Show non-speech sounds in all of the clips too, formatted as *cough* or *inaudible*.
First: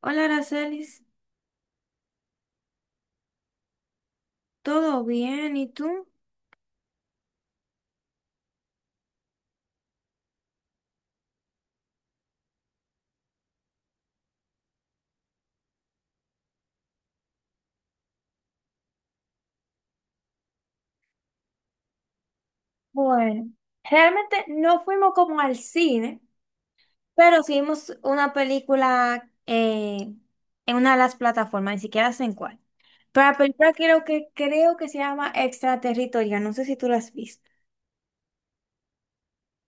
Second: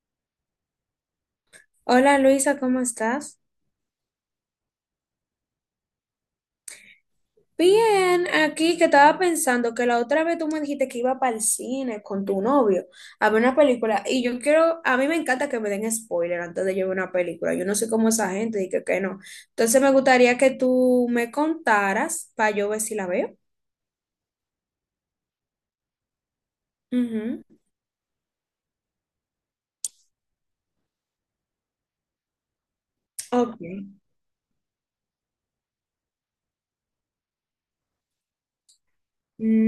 Hola, Aracelis, Hola Luisa, ¿cómo estás? ¿todo bien? ¿Y tú? Bien, aquí que estaba pensando que la otra vez tú me dijiste que iba para el cine con tu novio a ver una película y yo quiero, a mí me encanta que me den spoiler antes de yo ver una película, yo no sé cómo esa gente y que no. Entonces me gustaría que tú me contaras para yo ver si la veo. Bueno, realmente no fuimos como al cine, pero Ujú. sí vimos una película en una de las plataformas, ni siquiera sé en cuál. Pero la Ok. película creo que se llama Extraterritorial, no sé si tú la has visto.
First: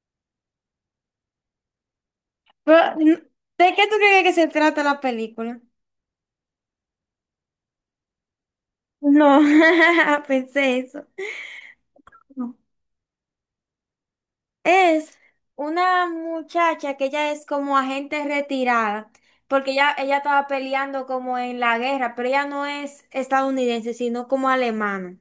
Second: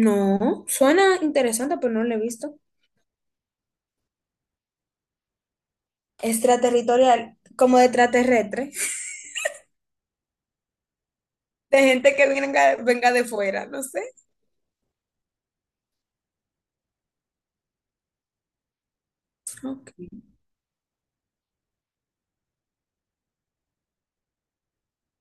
No, suena interesante, pero no la he visto. Pero, ¿de qué tú crees que se trata la película? Extraterritorial, como de extraterrestre, *laughs* No, *laughs* pensé eso. de gente que venga, venga de fuera, no sé. Es una muchacha que ella es como agente retirada, porque ella Ok. estaba peleando como en la guerra, pero ella no es estadounidense, sino como alemana.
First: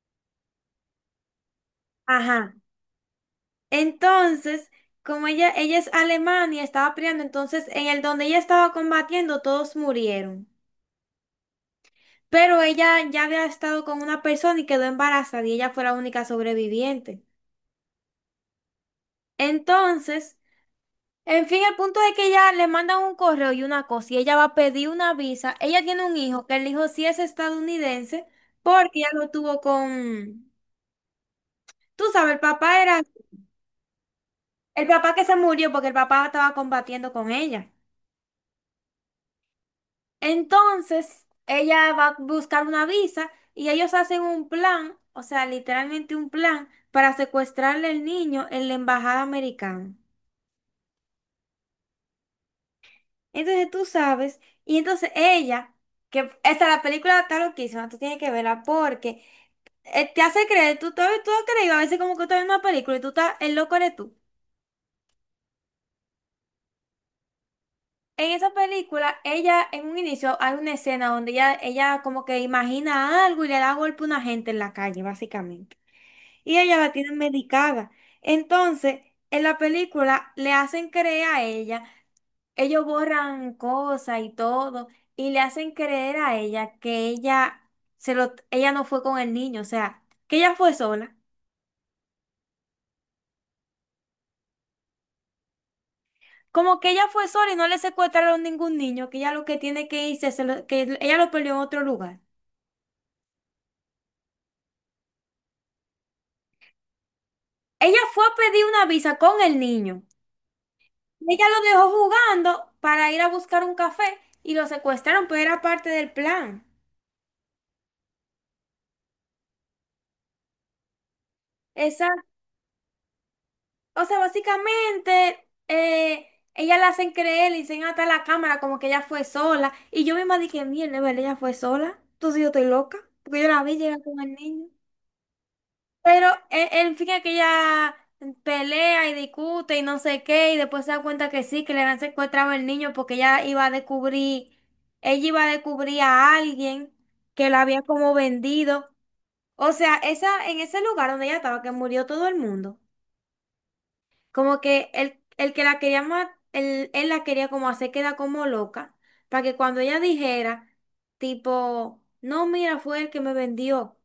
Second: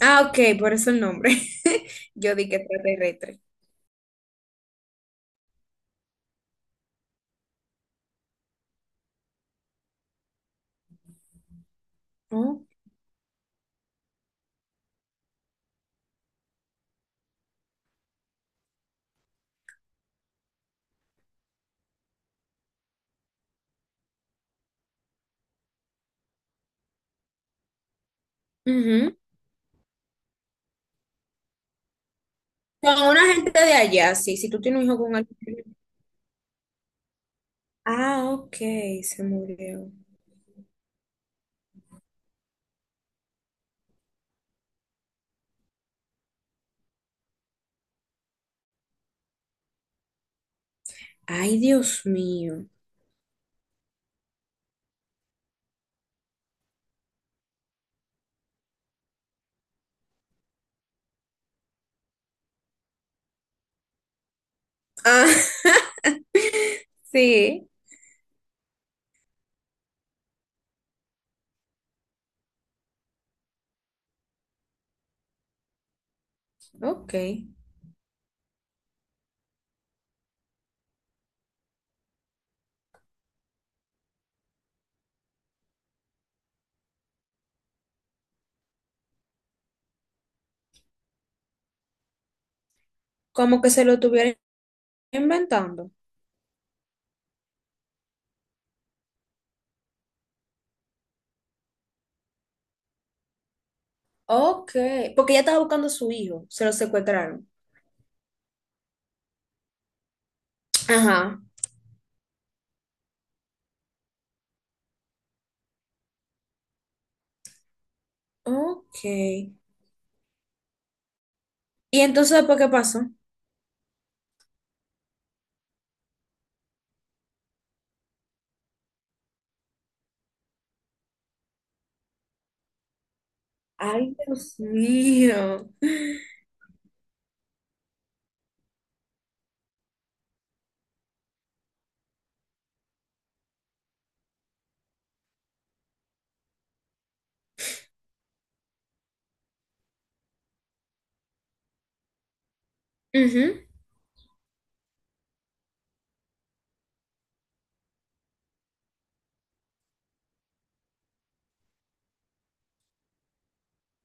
Ah, ok, por eso el nombre. *laughs* Yo di Ajá. que extraterrestre. Entonces, como ella es alemana y estaba peleando, entonces en el donde ella estaba combatiendo, todos murieron. Pero Oh, ella ya había estado con una persona y quedó embarazada y ella fue la única sobreviviente. Entonces, en fin, el punto es que ella le mandan un correo y una cosa, y ella va a pedir una visa. Ella tiene un hijo, que el hijo sí es estadounidense, porque ella ujú. lo tuvo con... Tú sabes, el papá Con era... una gente de allá, sí. Si tú tienes un El hijo papá con que se alguien. murió porque el papá estaba combatiendo con ella. Ah, ok, se murió. Entonces, ella va a buscar una visa y ellos hacen un plan, o sea, literalmente un plan para secuestrarle el niño en la embajada americana. Ay, Dios mío. Entonces tú sabes, y entonces ella, que esta la película está loquísima, tú tienes que verla porque te hace creer, tú has creído a veces como que tú estás viendo una película y tú estás, el loco eres tú. Ah, *laughs* sí, En esa película, ella, en un inicio, hay una escena donde ella como que imagina algo y le da golpe a una gente en la calle, básicamente. Y ella la tiene ok. medicada. Entonces, en la película le hacen creer a ella. Ellos borran cosas y todo, y le hacen creer a ella que ella se lo, ella no fue con el niño, o sea, que ella fue sola. Como que se lo estuvieron inventando. Como que ella fue sola y no le secuestraron ningún niño, que ella lo que tiene que irse, que ella lo perdió en otro lugar. Ok, porque ella estaba buscando a su hijo, se lo secuestraron. Ella fue a pedir una visa con el niño. Ajá. Ella lo dejó jugando para ir a buscar un café y lo secuestraron, pero era parte del plan. Ok. ¿Y Esa entonces después qué pasó? o sea, básicamente, ella la hacen creer, le dicen hasta la cámara como que ella fue sola. Y yo misma dije, mierda, ¿verdad? Ella fue sola. Entonces yo estoy loca, porque yo la vi llegar Ay, con el Dios niño. mío. Pero el fin es que ella pelea y discute y no sé qué, y después se da cuenta que sí, que le han secuestrado el niño porque ella iba a descubrir, ella iba a descubrir a alguien que la había como vendido. O sea, esa, en ese lugar donde ella estaba, que murió todo el mundo. Ujú. Como que el que la quería matar, él la quería como hacer quedar como loca, para que cuando ella dijera, tipo, no, mira, fue el que me vendió,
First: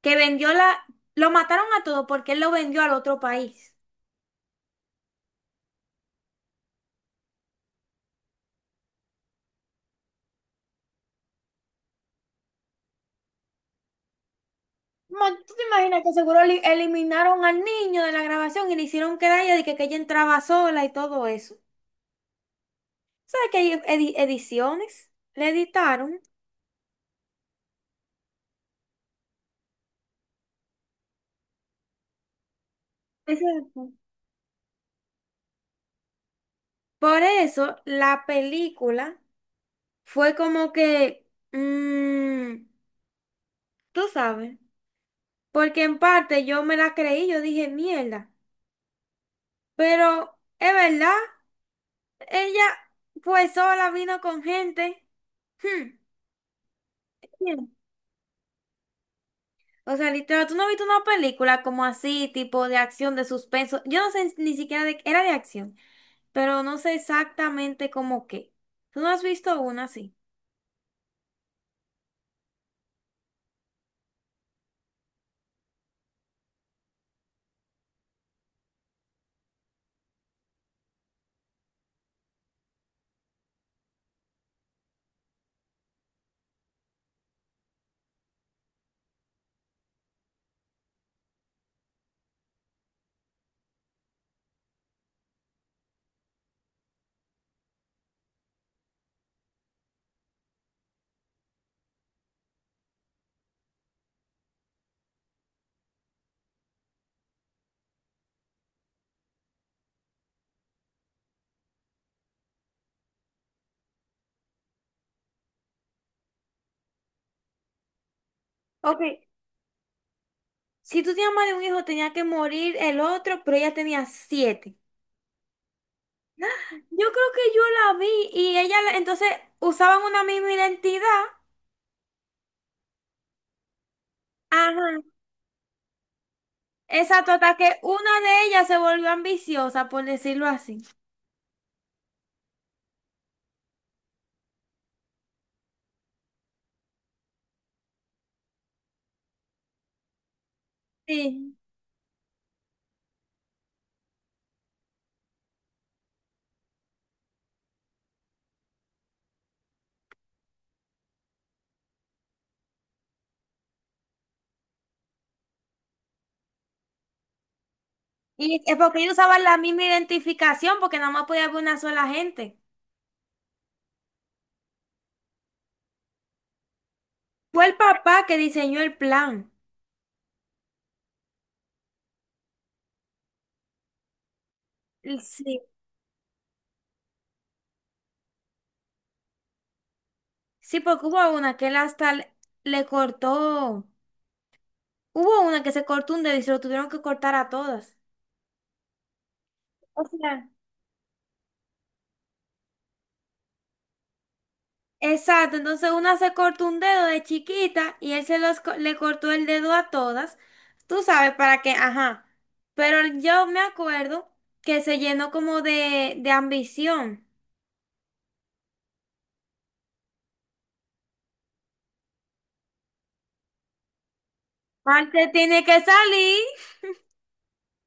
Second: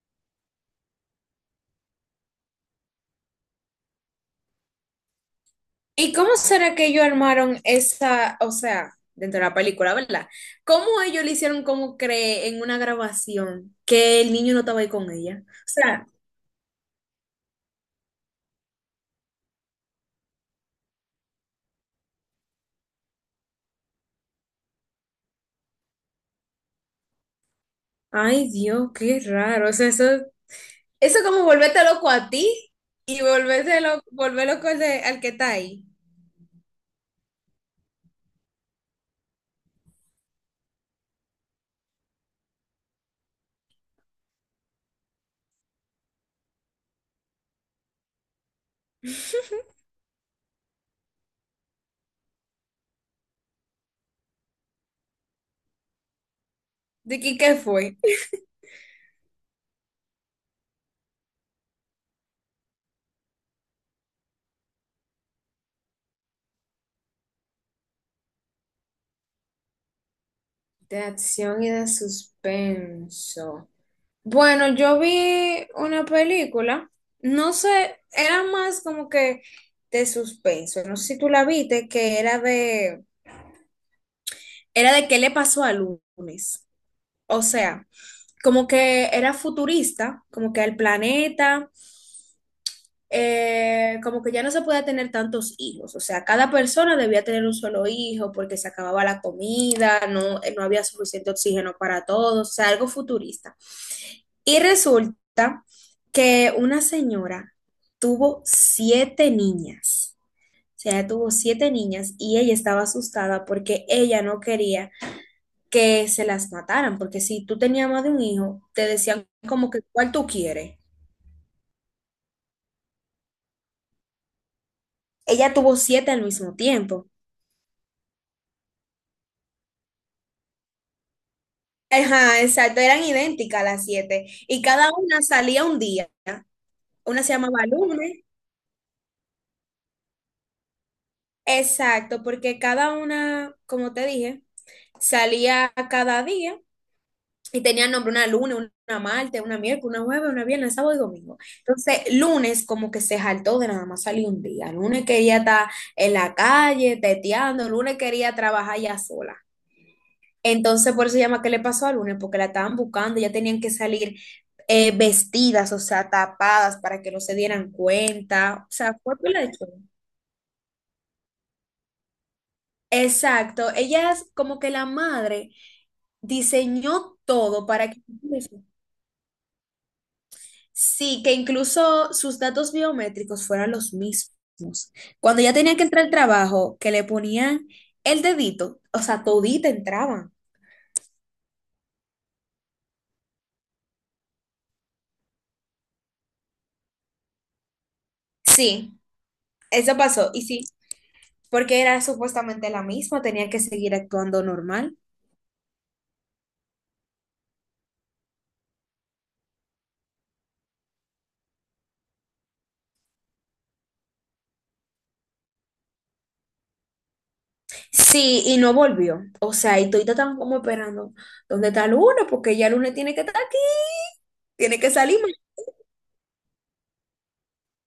que vendió la, lo mataron a todos porque él lo vendió al otro país. ¿Y cómo será que ellos armaron esa, o sea, dentro de la película, ¿verdad? ¿Cómo ellos le hicieron como cree en una grabación que el niño no estaba ahí con Mo- ella? O ¿Tú te imaginas sea, que seguro eliminaron al niño de la grabación y le hicieron quedar a ella de que ella entraba sola y todo eso? ¿Sabes que hay ediciones? Le editaron. ay Dios, qué raro. O sea, eso es como volverte loco a ti y volverte Exacto. loco, volver loco al, al que está ahí. Por eso la película fue como que, mm, tú sabes, porque en parte yo me la creí, yo dije, mierda, pero es verdad, ella fue sola, vino con gente. Hmm. ¿De qué, qué Bien. fue? O sea, literal, tú no has visto una película como así, tipo de acción, de suspenso. Yo no sé ni siquiera de, era de acción, pero no sé exactamente cómo qué. Tú no has visto una así. De acción y de suspenso. Bueno, yo vi una película, no sé, era más como que de suspenso, no sé si tú la viste, que era de qué le pasó a Lunes. O sea, como que era futurista, como que el planeta como que ya no se podía tener tantos hijos, o sea, cada persona debía tener un solo hijo porque se acababa la comida, no, no había suficiente oxígeno para todos, o sea, algo futurista. Y resulta que una señora tuvo siete niñas, o sea, ella tuvo siete niñas y ella estaba asustada porque ella no quería que se las mataran, porque si tú tenías más de un hijo, te Ok, decían como que, ¿cuál tú quieres? si tú tenías más de un hijo, tenía que morir el otro, pero ella tenía 7. Ella tuvo siete al mismo Yo tiempo. creo que yo la vi y ella, entonces, usaban una misma identidad. Ajá, exacto, eran idénticas las siete y Ajá. cada una salía un día. Una Exacto, se hasta llamaba que una lunes, de ellas se volvió ambiciosa, por decirlo así. exacto, porque cada una, como te dije, salía cada día y tenía nombre una lunes, una martes, una miércoles, una jueves, una viernes, sábado y domingo. Sí. Entonces, lunes como que se jaltó de nada más salir un día. Lunes quería estar en la calle, teteando, lunes quería trabajar ya sola. Entonces, por eso se llama ¿Qué le pasó al lunes? Porque la estaban buscando, ya tenían que salir vestidas, o sea, tapadas para que no se dieran cuenta. Y O es sea, porque ellos fue pila usaban de la show. misma identificación, porque nada más podía haber una sola gente. Exacto, ella es como que la madre diseñó Fue todo el para que papá que diseñó el plan. sí, que incluso sus datos biométricos fueran los mismos. Y Cuando ella sí. tenía que entrar al trabajo, que le ponían el dedito, o sea, todita entraban. Sí, porque hubo una que él hasta le, le cortó. Hubo una que se cortó un dedo y se lo tuvieron que cortar a todas. Sí, eso O pasó. Y sea. sí, porque era supuestamente la misma, tenía que seguir actuando normal. Exacto, entonces una se cortó un dedo de chiquita y él se los, le cortó el dedo a todas, tú sabes para qué, ajá, pero yo me acuerdo que se llenó como de ambición. Sí, y no volvió. O sea, y todita estaban como esperando, ¿dónde está Luna? Porque ya Luna tiene que estar aquí, tiene que salir. Marte tiene que salir.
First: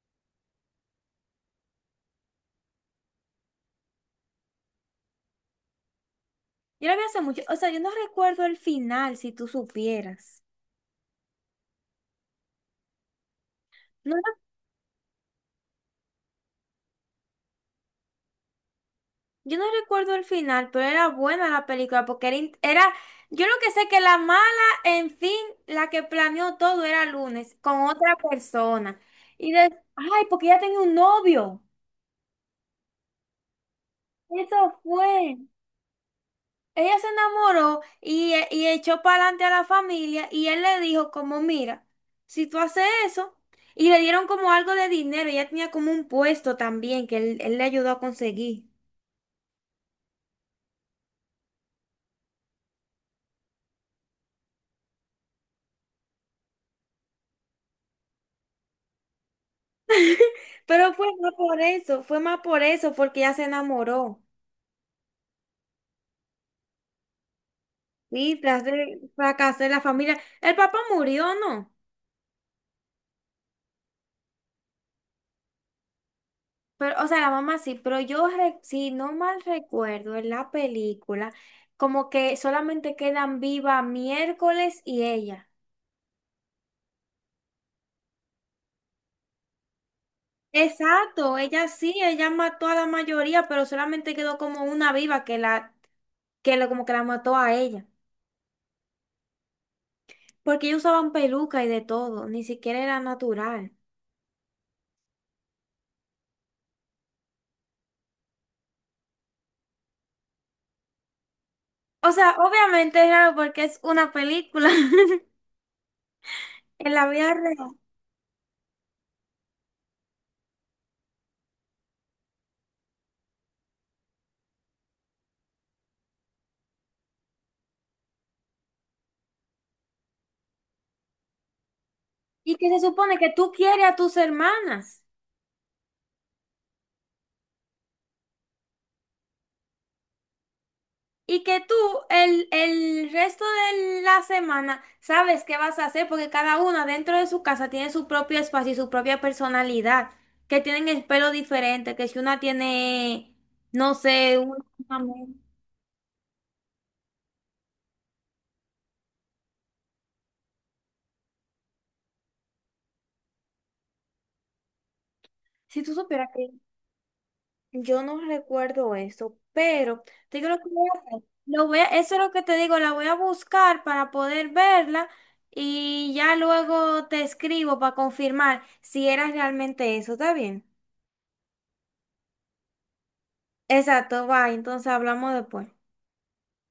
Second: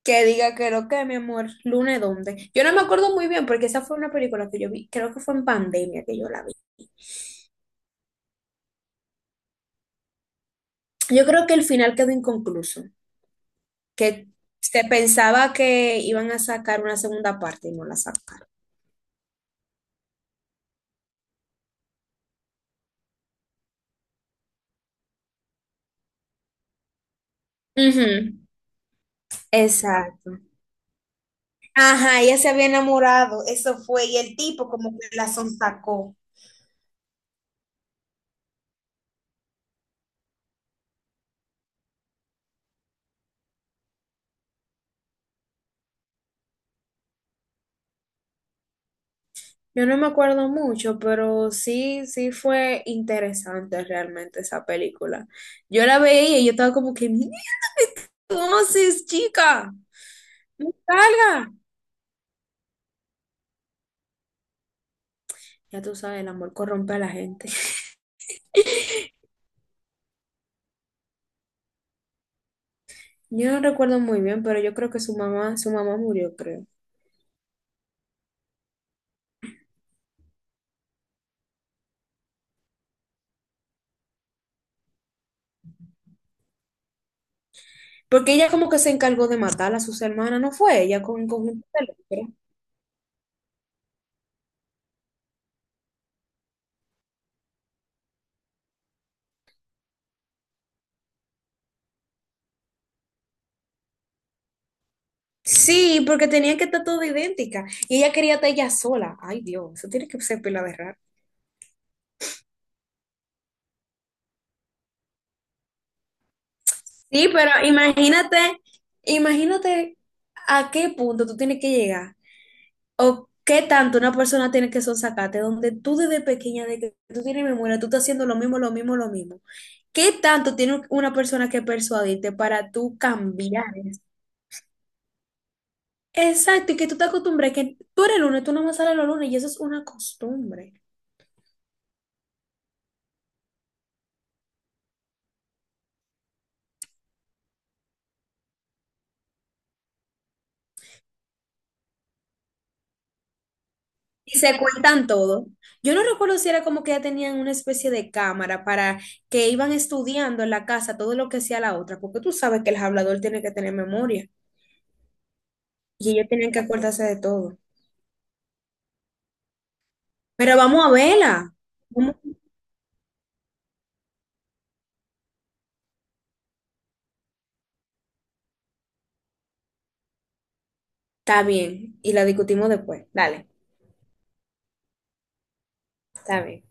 Que diga que lo que, mi amor, Luna, ¿dónde? Yo no me acuerdo muy bien porque esa fue una película que yo vi, creo que fue en pandemia que yo la vi. Yo lo vi hace mucho, o sea, yo no recuerdo el final, si tú supieras. Yo creo que el final quedó inconcluso, No. que se pensaba que iban a sacar una segunda parte y no la sacaron. Yo no recuerdo el final, pero era buena la película porque era, era, yo lo que sé que la mala, en fin, la que planeó todo era Lunes con Ujú. otra persona. Y de, ay, Exacto. porque ella tenía un novio. Ajá, ella se había enamorado, eso fue, y el tipo Eso como que la fue. sonsacó. Ella se enamoró y, y echó para adelante a la familia y él le dijo como, mira, si tú haces eso, y le dieron como algo de dinero, ella tenía como un puesto también que él le ayudó a conseguir. Yo no me acuerdo mucho, pero sí, sí fue interesante realmente esa película. Yo la veía y yo estaba como que, mira, ¿cómo haces, chica? ¡No Pero fue más salga! por eso, fue más por eso, porque ella se enamoró. Ya tú sabes, el amor corrompe a la gente. *laughs* Sí, tras de fracasé la familia. El papá murió, ¿no? Yo no recuerdo muy bien, pero yo creo que su mamá murió, creo. Pero, o sea, la mamá sí, pero yo, si no mal recuerdo, en la película, como que solamente quedan viva miércoles y ella. Porque ella como que se encargó de matar a sus hermanas, ¿no fue? Ella con, Exacto, con un ella sí, ella mató a la mayoría, pero solamente quedó como una viva que la, que lo, como que la mató a ella. Porque ellos usaban peluca y de todo, ni siquiera era natural. Sí, porque tenía que estar todo idéntica. Y ella quería estar ella sola. Ay, Dios, eso tiene que ser pila de raro. O sea, obviamente es raro porque es una película *laughs* en la Sí, vida pero real. imagínate, imagínate a qué punto tú tienes que llegar. O qué tanto una persona tiene que sonsacarte, donde tú desde pequeña, de que tú tienes memoria, tú estás haciendo lo mismo, lo mismo, lo mismo. ¿Qué tanto tiene una persona que persuadirte Y que para se tú supone que tú cambiar quieres a eso? tus hermanas Exacto, y que tú te acostumbres, que tú eres lunes, tú no más sales los lunes, y eso es una costumbre. y que tú el resto de la semana sabes qué vas a hacer porque cada una dentro de su casa tiene su propio espacio y su propia personalidad, que tienen el pelo diferente, que si una tiene, no sé, Y se cuentan una- todo. Yo no recuerdo si era como que ya tenían una especie de cámara para que iban estudiando en la casa todo lo que hacía la otra, porque tú sabes que el hablador tiene que tener memoria Si tú y ellos supieras que... tienen que acordarse de todo. Yo no recuerdo eso, pero te digo lo Pero que vamos voy a a hacer. verla. Eso Vamos- es lo que te digo, la voy a buscar para poder verla y ya luego te escribo para confirmar si era realmente eso, ¿está bien? Está bien, y la discutimos después. Dale, Exacto, va, entonces hablamos después. está bien.